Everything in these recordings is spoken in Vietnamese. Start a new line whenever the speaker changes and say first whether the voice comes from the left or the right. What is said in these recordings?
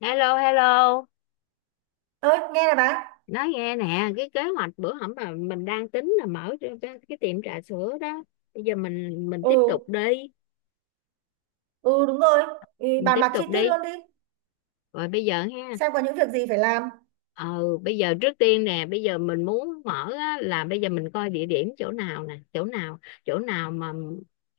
left: Hello, hello.
right: Ơi nghe này bà.
left: Nói nghe nè, cái kế hoạch bữa hổm mà mình đang tính là mở cái tiệm trà sữa đó. Bây giờ mình
right: Ừ.
left: tiếp tục đi,
right: Ừ, đúng rồi. Ừ,
left: mình
right: bàn
left: tiếp
right: bạc chi
left: tục
right: tiết
left: đi.
right: luôn đi,
left: Rồi bây giờ ha.
right: xem có những việc gì phải làm.
left: Ờ Bây giờ trước tiên nè, bây giờ mình muốn mở á, là bây giờ mình coi địa điểm chỗ nào nè, chỗ nào mà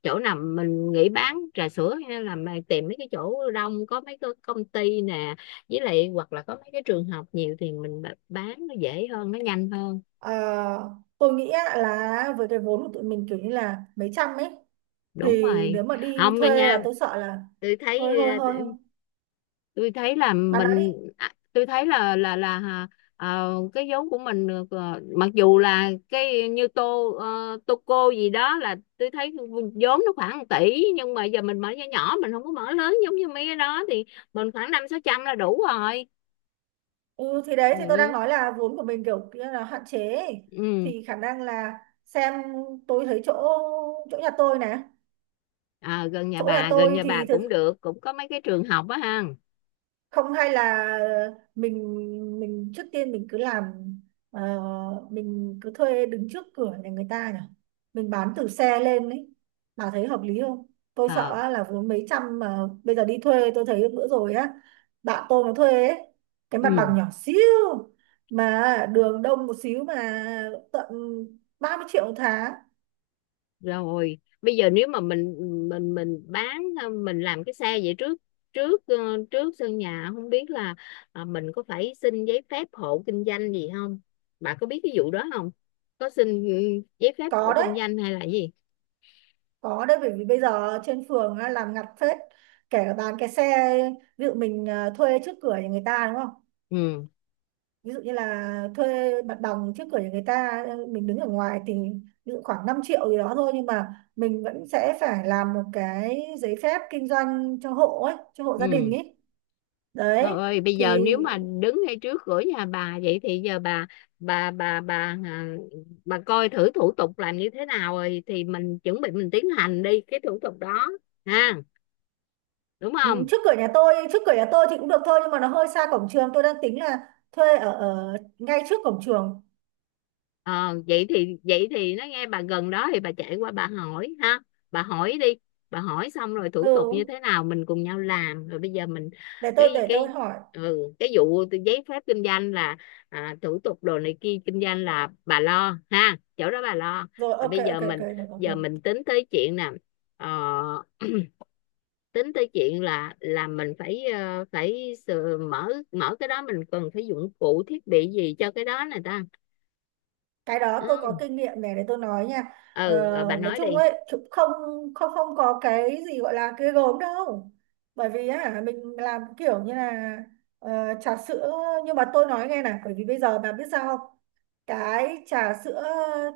left: chỗ nào mình nghĩ bán trà sữa, hay là mà tìm mấy cái chỗ đông có mấy cái công ty nè, với lại hoặc là có mấy cái trường học nhiều thì mình bán nó dễ hơn, nó nhanh hơn.
right: Ờ, tôi nghĩ á, là với cái vốn của tụi mình kiểu như là mấy trăm ấy,
left: Đúng
right: thì
left: rồi.
right: nếu mà đi
left: Không mà
right: thuê
left: nha.
right: là tôi sợ là
left: tôi
right: hơi
left: thấy
right: hơi
left: ờ,
right: hơi. Bà nói đi.
left: tôi thấy là cái vốn của mình được, mặc dù là cái như tô tô cô gì đó, là tôi thấy vốn nó khoảng 1 tỷ, nhưng mà giờ mình mở nhỏ nhỏ, mình không có mở lớn giống như mấy cái đó thì mình khoảng năm sáu trăm là đủ rồi.
right: Ừ thì đấy, thì tôi đang
left: Ừ,
right: nói là vốn của mình kiểu kia là hạn chế ấy.
left: ừ. Ừ.
right: Thì khả năng là xem, tôi thấy chỗ, chỗ nhà tôi này
left: À, gần nhà
right: chỗ nhà
left: bà, gần
right: tôi
left: nhà bà
right: thì
left: cũng
right: thực,
left: được, cũng có mấy cái trường học á ha.
right: không hay là mình, trước tiên mình cứ làm, ờ, mình cứ thuê đứng trước cửa nhà người ta nhỉ, mình bán từ xe lên ấy. Bà thấy hợp lý không? Tôi sợ
left: Ờ,
right: á, là vốn mấy trăm, mà bây giờ đi thuê tôi thấy bữa rồi á, bạn tôi nó thuê ấy, cái mặt
left: ừ.
right: bằng nhỏ xíu mà đường đông một xíu mà tận 30 triệu một tháng.
left: Rồi bây giờ nếu mà mình bán mình làm cái xe vậy trước, trước ờ, trước sân nhà, không biết là mình có phải xin giấy phép hộ kinh doanh gì không, bà có biết cái vụ đó không, có xin giấy phép
right: Có
left: hộ
right: đấy.
left: kinh doanh hay là gì.
right: Có đấy, bởi vì bây giờ trên phường á, làm ngặt phết, kể cả bán cái xe. Ví dụ mình à, thuê trước cửa nhà người ta đúng không,
left: Ừ.
right: ví dụ như là thuê mặt bằng trước cửa nhà người ta mình đứng ở ngoài thì ví dụ khoảng 5 triệu gì đó thôi, nhưng mà mình vẫn sẽ phải làm một cái giấy phép kinh doanh cho hộ ấy, cho hộ gia
left: Ừ.
right: đình ấy.
left: Trời
right: Đấy.
left: ơi, bây giờ
right: Thì
left: nếu mà đứng ngay trước cửa nhà bà vậy thì giờ bà, bà bà bà à, bà coi thử thủ tục làm như thế nào rồi thì mình chuẩn bị mình tiến hành đi cái thủ tục đó ha, đúng
right: ừ,
left: không.
right: trước cửa nhà tôi thì cũng được thôi, nhưng mà nó hơi xa cổng trường, tôi đang tính là thuê ở, ở ngay trước cổng trường.
left: Ờ, vậy thì nó nghe bà gần đó thì bà chạy qua bà hỏi ha, bà hỏi đi, bà hỏi xong rồi thủ
right: ừ
left: tục như thế nào mình cùng nhau làm, rồi bây giờ mình,
right: để tôi
left: cái
right: để tôi
left: cái
right: hỏi.
left: cái vụ từ giấy phép kinh doanh là, thủ tục đồ này kia kinh doanh là bà lo ha, chỗ đó bà lo.
right: Rồi
left: Và
right: ok
left: bây
right: ok
left: giờ
right: ok,
left: mình,
right: được được
left: giờ
right: được.
left: mình tính tới chuyện nè, ờ, tính tới chuyện là mình phải, ờ, phải sờ- mở mở cái đó mình cần phải dụng cụ thiết bị gì cho cái đó này ta.
right: Cái đó tôi có
left: Ừ,
right: kinh nghiệm này, để tôi nói nha. Ờ,
left: ừ rồi bà
right: nói
left: nói
right: chung
left: đi.
right: ấy cũng không, không có cái gì gọi là ghê gớm đâu. Bởi vì á mình làm kiểu như là ờ, trà sữa, nhưng mà tôi nói nghe này, bởi vì bây giờ bà biết sao không? Cái trà sữa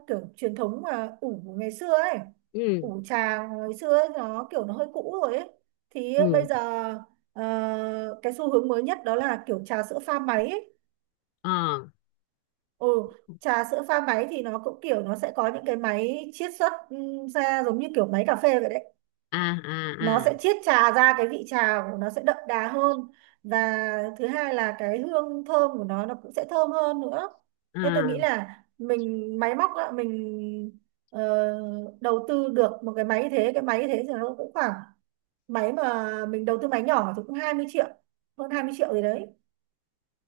right: kiểu truyền thống mà ủ ngày xưa ấy,
left: Ừ,
right: ủ trà ngày xưa ấy, nó kiểu nó hơi cũ rồi ấy. Thì bây
left: ừ.
right: giờ cái xu hướng mới nhất đó là kiểu trà sữa pha máy ấy.
left: Ờ.
right: Ừ, trà sữa pha máy thì nó cũng kiểu nó sẽ có những cái máy chiết xuất ra giống như kiểu máy cà phê vậy đấy,
left: À, à,
right: nó
left: à.
right: sẽ chiết trà ra, cái vị trà của nó sẽ đậm đà hơn, và thứ hai là cái hương thơm của nó cũng sẽ thơm hơn nữa. Thế tôi nghĩ
left: À,
right: là mình máy móc á, mình ờ, đầu tư được một cái máy như thế, cái máy như thế thì nó cũng khoảng, máy mà mình đầu tư máy nhỏ thì cũng 20 triệu, hơn 20 triệu gì đấy,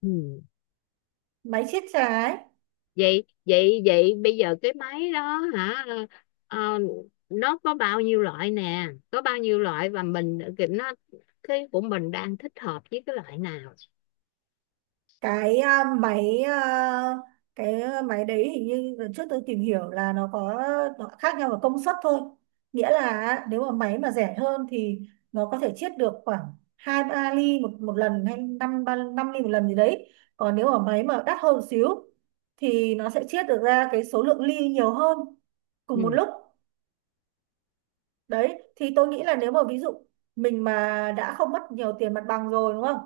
left: ừ.
right: máy chiết trà ấy.
left: vậy vậy vậy bây giờ cái máy đó hả, ờ, nó có bao nhiêu loại nè, có bao nhiêu loại và mình cái- nó cái của mình đang thích hợp với cái loại nào.
right: cái à, máy à, cái máy đấy hình như lần trước tôi tìm hiểu là nó có, nó khác nhau về công suất thôi. Nghĩa là nếu mà máy mà rẻ hơn thì nó có thể chiết được khoảng hai ba ly một một lần, hay năm ba năm ly một lần gì đấy. Còn nếu mà máy mà đắt hơn một xíu thì nó sẽ chiết được ra cái số lượng ly nhiều hơn cùng một
left: Ừ,
right: lúc. Đấy, thì tôi nghĩ là nếu mà ví dụ mình mà đã không mất nhiều tiền mặt bằng rồi đúng không,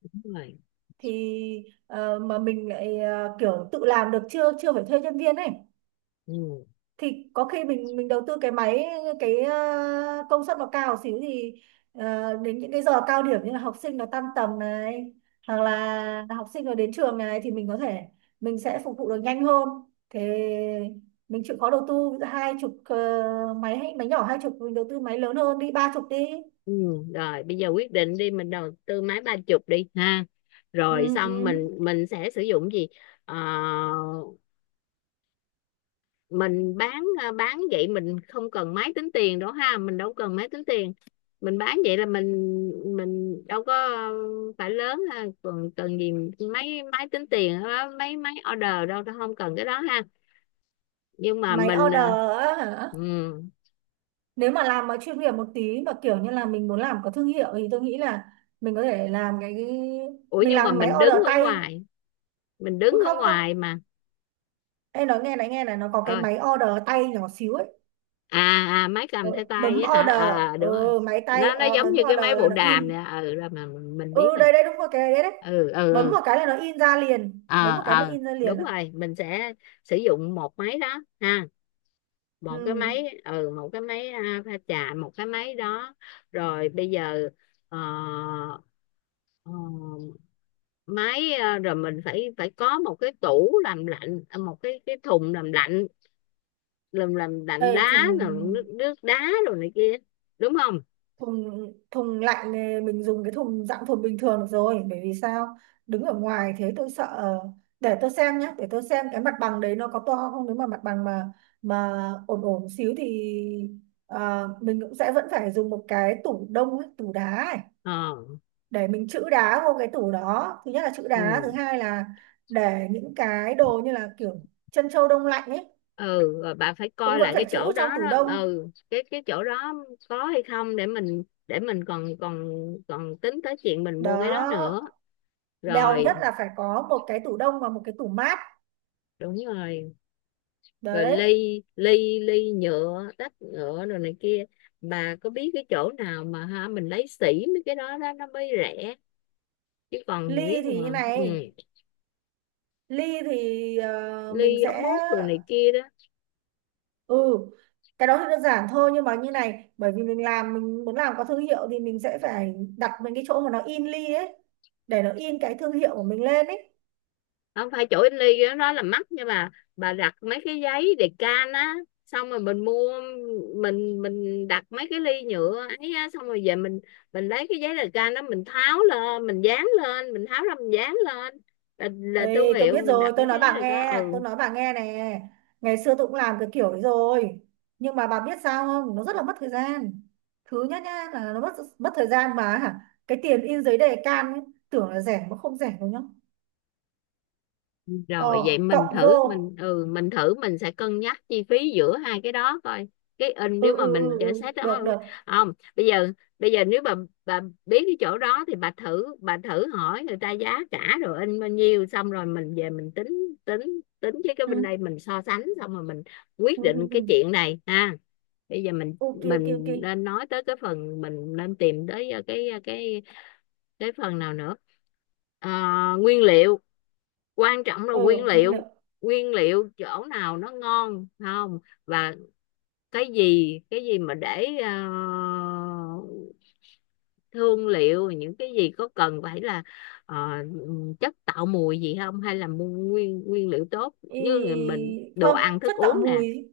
left: đúng rồi.
right: thì mà mình lại kiểu tự làm được, chưa chưa phải thuê nhân viên ấy,
left: Ừ,
right: thì có khi mình đầu tư cái máy cái công suất nó cao xíu thì đến những cái giờ cao điểm như là học sinh nó tan tầm này, hoặc là học sinh nó đến trường này, thì mình có thể, mình sẽ phục vụ được nhanh hơn. Thế mình chịu khó đầu tư 20, máy hay máy nhỏ 20, mình đầu tư máy lớn hơn đi, 30 đi.
left: ừ. Rồi bây giờ quyết định đi, mình đầu tư máy 30 đi ha, rồi
right: ừ, ừ.
left: xong mình sẽ sử dụng gì. Ờ, mình bán vậy mình không cần máy tính tiền đó ha, mình đâu cần máy tính tiền, mình bán vậy là mình đâu có phải lớn ha, còn cần gì, mấy máy tính tiền á, mấy máy order đâu, không cần cái đó ha. Nhưng mà
right: Máy
left: mình
right: order á
left: ừ.
right: hả? Nếu mà làm mà chuyên nghiệp một tí, mà kiểu như là mình muốn làm có thương hiệu, thì tôi nghĩ là mình có thể làm cái...
left: Ủa
right: mình
left: nhưng mà
right: làm máy
left: mình đứng
right: order
left: ở
right: tay.
left: ngoài, mình đứng
right: ừ,
left: ở
right: không không
left: ngoài mà.
right: em nói nghe này, nghe này, nó có cái
left: Ơi.
right: máy order tay nhỏ xíu ấy.
left: à, À, máy
right: Ờ,
left: cầm theo tay
right: bấm
left: á hả.
right: order.
left: Ờ, đúng rồi,
right: Ừ, máy tay
left: nó giống
right: bấm
left: như cái
right: order
left: máy
right: là
left: bộ
right: nó
left: đàm
right: in.
left: nè, ừ, rồi mà mình biết
right: Ừ
left: rồi.
right: đây đây đúng rồi, cái đấy đấy.
left: Ừ, ừ,
right: Bấm
left: ừ.
right: một cái là nó in ra liền, bấm
left: Ờ,
right: một cái nó
left: ờ,
right: in ra liền
left: đúng
right: à.
left: rồi mình sẽ sử dụng một máy đó ha, một cái
right: Ừ.
left: máy, một cái máy, pha trà, một cái máy đó. Rồi bây giờ, ờ, ờ, rồi mình phải phải có một cái tủ làm lạnh, một cái thùng làm lạnh, làm
right: Ê,
left: lạnh đá,
right: thùng,
left: rồi nước nước đá rồi này kia, đúng không.
right: thùng lạnh này mình dùng cái thùng dạng thùng bình thường được rồi, bởi vì sao, đứng ở ngoài. Thế tôi sợ để tôi xem nhé, để tôi xem cái mặt bằng đấy nó có to không. Nếu mà mặt bằng mà ổn ổn xíu thì mình cũng sẽ vẫn phải dùng một cái tủ đông ấy, tủ đá ấy,
left: Ờ.
right: để mình trữ đá vô cái tủ đó. Thứ nhất là trữ đá, thứ
left: Ừ.
right: hai là để những cái đồ như là kiểu chân trâu đông lạnh ấy,
left: Ừ rồi bà phải
right: cũng
left: coi
right: vẫn
left: lại
right: phải
left: cái
right: trữ
left: chỗ đó
right: trong tủ
left: đó,
right: đông.
left: cái chỗ đó có hay không để mình, để mình còn, còn tính tới chuyện mình mua cái đó
right: Đó,
left: nữa.
right: bèo nhất
left: Rồi.
right: là phải có một cái tủ đông và một cái tủ mát.
left: Đúng rồi. Rồi
right: Đấy.
left: ly, ly nhựa, tách nhựa rồi này kia, bà có biết cái chỗ nào mà ha, mình lấy sỉ mấy cái đó đó nó mới rẻ, chứ còn
right: Ly
left: nếu
right: thì
left: mà
right: như này, ly thì mình
left: ly, ống
right: sẽ,
left: hút rồi này kia đó.
right: ừ, cái đó thì đơn giản thôi, nhưng mà như này, bởi vì mình làm mình muốn làm có thương hiệu thì mình sẽ phải đặt mình cái chỗ mà nó in ly ấy, để nó in cái thương hiệu của mình lên ấy.
left: Không phải chỗ in ly đó, đó là mắc, nhưng mà bà đặt mấy cái giấy đề can á, xong rồi mình mua, mình đặt mấy cái ly nhựa ấy á, xong rồi về mình lấy cái giấy đề can đó, mình tháo lên mình dán lên, mình tháo ra mình dán lên là thương
right: Ê, tôi
left: hiệu,
right: biết
left: mình
right: rồi,
left: đặt
right: tôi
left: mấy
right: nói
left: cái giấy
right: bà
left: đề can,
right: nghe tôi
left: ừ.
right: nói bà nghe nè, ngày xưa tôi cũng làm cái kiểu đấy rồi, nhưng mà bà biết sao không, nó rất là mất thời gian. Thứ nhất nhá là nó mất, mất thời gian mà hả, cái tiền in giấy đề can ấy, tưởng là rẻ mà không rẻ đâu nhá.
left: Rồi vậy
right: Ờ,
left: mình
right: cộng
left: thử,
right: vô.
left: mình thử, mình sẽ cân nhắc chi phí giữa hai cái đó coi cái in, nếu
right: Ừ,
left: mà
right: ừ,
left: mình
right: ừ,
left: trả
right: ừ.
left: xét đó.
right: Được, được.
left: Không, bây giờ nếu bà biết cái chỗ đó thì bà thử hỏi người ta giá cả rồi in bao nhiêu, xong rồi mình về mình tính, tính với cái
right: Ừ,
left: bên đây mình so sánh, xong rồi mình quyết
right: ừ,
left: định
right: ừ. ừ.
left: cái chuyện này ha. Bây giờ mình
right: Ok, ok, ok.
left: mình nên nói tới cái phần, mình nên tìm tới cái phần nào nữa. Ờ, nguyên liệu, quan trọng là
right: Ừ,
left: nguyên
right: nguyên liệu.
left: liệu. Nguyên liệu chỗ nào nó ngon không, và cái gì mà để thương liệu, những cái gì có cần phải là ờ, chất tạo mùi gì không, hay là mua nguyên nguyên liệu tốt như là
right: Ý...
left: mình, đồ
right: Không,
left: ăn thức
right: chất tạo
left: uống nè.
right: mùi.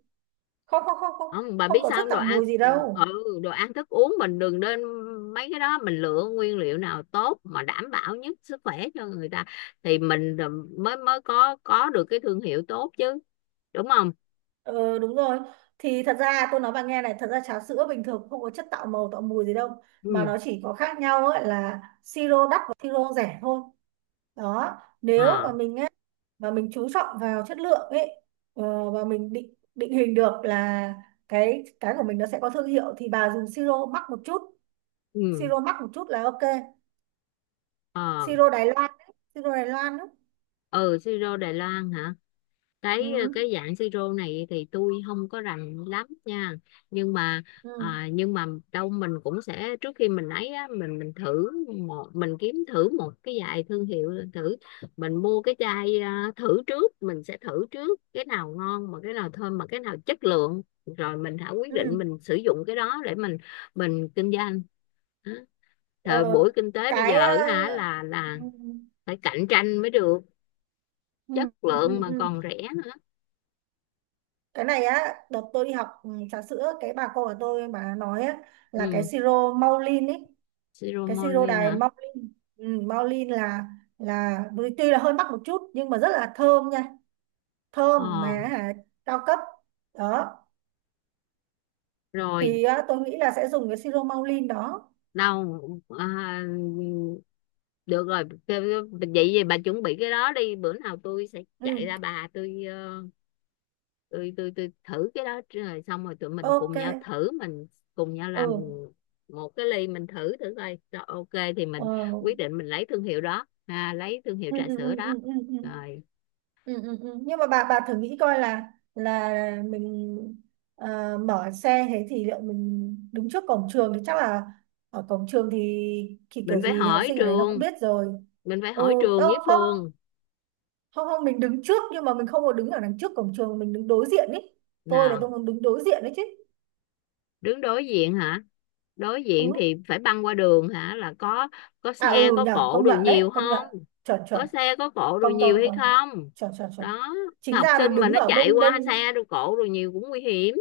right: Không, không, không, không.
left: Không, bà
right: Không
left: biết
right: có
left: sao
right: chất
left: không,
right: tạo mùi gì đâu.
left: ừ đồ ăn thức uống mình đừng nên, mấy cái đó mình lựa nguyên liệu nào tốt mà đảm bảo nhất sức khỏe cho người ta thì mình mới mới có được cái thương hiệu tốt chứ, đúng không.
right: Ờ, đúng rồi. Thì thật ra tôi nói bạn nghe này, thật ra trà sữa bình thường không có chất tạo màu, tạo mùi gì đâu. Mà
left: Ừ.
right: nó chỉ có khác nhau ấy là siro đắt và siro rẻ thôi. Đó. Nếu mà
left: À.
right: mình, và mình chú trọng vào chất lượng ấy, và mình định định hình được là cái của mình nó sẽ có thương hiệu, thì bà dùng siro mắc một chút,
left: Ừ.
right: siro mắc một chút là ok.
left: À.
right: Siro Đài Loan ấy, siro Đài Loan ấy.
left: Ừ, siro Đài Loan hả,
right: Ừ
left: cái dạng siro này thì tôi không có rành lắm nha, nhưng mà,
right: ừ
left: à, nhưng mà đâu, mình cũng sẽ, trước khi mình ấy á, mình thử, một mình kiếm thử một cái vài thương hiệu thử, mình mua cái chai, thử trước, mình sẽ thử trước cái nào ngon mà cái nào thơm mà cái nào chất lượng, rồi mình hãy quyết định
right: ừ
left: mình sử dụng cái đó để mình kinh doanh. Đó. Thời
right: ờ,
left: buổi kinh tế bây
right: cái
left: giờ
right: ờ,
left: hả, là
right: ừ,
left: phải cạnh tranh mới được,
right: ừ,
left: chất
right: ừ, ừ,
left: lượng mà
right: ừ.
left: còn rẻ nữa.
right: Cái này á, đợt tôi đi học ừ, trà sữa, cái bà cô của tôi bà nói á, là cái
left: Ừ.
right: siro Maulin ấy, cái siro
left: Siromolin
right: Đài
left: hả?
right: Maulin, ừ, Maulin là tuy là hơi mắc một chút nhưng mà rất là thơm nha,
left: Ờ.
right: thơm mà cao cấp. Đó,
left: Rồi.
right: thì á, tôi nghĩ là sẽ dùng cái siro maulin đó.
left: Đâu. à, được rồi, vậy thì bà chuẩn bị cái đó đi, bữa nào tôi sẽ chạy
right: Ừ.
left: ra bà, tôi, ờ, tôi thử cái đó, rồi xong rồi tụi mình cùng
right: Ok.
left: nhau thử, mình cùng nhau
right: ừ
left: làm một cái ly mình thử thử coi, rồi ok thì
right: ờ,
left: mình quyết định mình lấy thương hiệu đó, lấy thương hiệu
right: ừ
left: trà
right: ừ
left: sữa
right: ừ
left: đó.
right: ừ ừ ừ
left: Rồi.
right: ừ ừ ừ. Nhưng mà bà thử nghĩ coi là mình mở xe thế, thì liệu mình đứng trước cổng trường thì chắc là, ở cổng trường thì
left: Mình
right: kiểu
left: phải
right: gì học
left: hỏi
right: sinh ở đấy nó cũng
left: trường,
right: biết rồi.
left: mình phải
right: Ừ.
left: hỏi trường
right: Đâu
left: với
right: không,
left: Phương.
right: không mình đứng trước nhưng mà mình không có đứng ở đằng trước cổng trường, mình đứng đối diện ý. Tôi là
left: Nào.
right: tôi muốn đứng đối diện đấy chứ.
left: Đứng đối diện hả? Đối diện
right: Ừ.
left: thì phải băng qua đường hả, là có
right: À
left: xe
right: ừ
left: có
right: nhở,
left: cộ
right: công
left: đồ
right: nhận đấy,
left: nhiều
right: công nhận,
left: không,
right: chuẩn chuẩn.
left: có xe có cộ đồ
right: Công
left: nhiều
right: công
left: hay
right: công
left: không.
right: chuẩn chuẩn chuẩn.
left: Đó. Cái
right: Chính
left: học
right: ra
left: sinh
right: mình
left: mà
right: đứng
left: nó
right: ở
left: chạy
right: bên
left: qua
right: bên
left: xe đồ cộ đồ nhiều cũng nguy hiểm,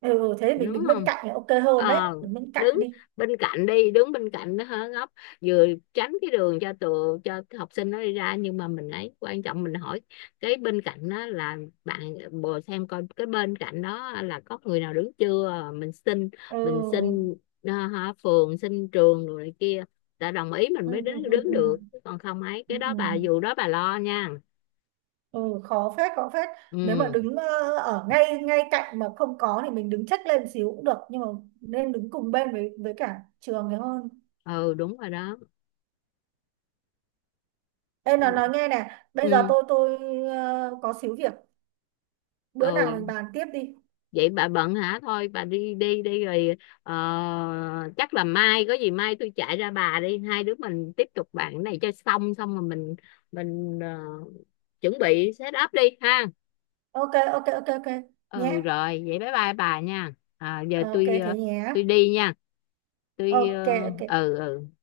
right: ừ, thế thì mình
left: đúng
right: đứng bên
left: không.
right: cạnh thì ok hơn đấy,
left: ờ
right: đứng bên cạnh
left: Đứng
right: đi.
left: bên cạnh đi, đứng bên cạnh nó hớ góc, vừa tránh cái đường cho tụi, cho cái học sinh nó đi ra, nhưng mà mình ấy quan trọng mình hỏi cái bên cạnh đó là bạn, bồ xem coi cái bên cạnh đó là có người nào đứng chưa. Mình xin, mình
right: ừ
left: xin phường, xin trường rồi này kia, đã đồng ý mình
right: ừ
left: mới
right: ừ
left: đứng
right: ừ
left: đứng
right: ừ,
left: được, còn không ấy
right: ừ.
left: cái
right: ừ.
left: đó bà dù đó bà lo nha.
right: Ừ, khó phết, khó phết. Nếu mà
left: Ừ,
right: đứng ở ngay ngay cạnh mà không có thì mình đứng chếch lên xíu cũng được, nhưng mà nên đứng cùng bên với cả trường thì hơn.
left: ừ, đúng rồi đó.
right: Ê nó nói nghe nè, bây giờ
left: Ừ,
right: tôi có xíu việc, bữa nào mình
left: ừ.
right: bàn tiếp đi.
left: Vậy bà bận hả, thôi bà đi đi đi rồi, ờ, chắc là mai có gì mai tôi chạy ra bà đi, hai đứa mình tiếp tục bạn cái này cho xong, xong rồi mình, mình ờ, chuẩn bị set up đi ha.
right: Ok ok ok ok. Nhé.
left: Ừ, rồi vậy bye bye bà nha, giờ
right: Ok
left: tôi,
right: thế nhé.
left: tôi đi nha, tôi,
right: Ok ok.
left: ừ, ừ.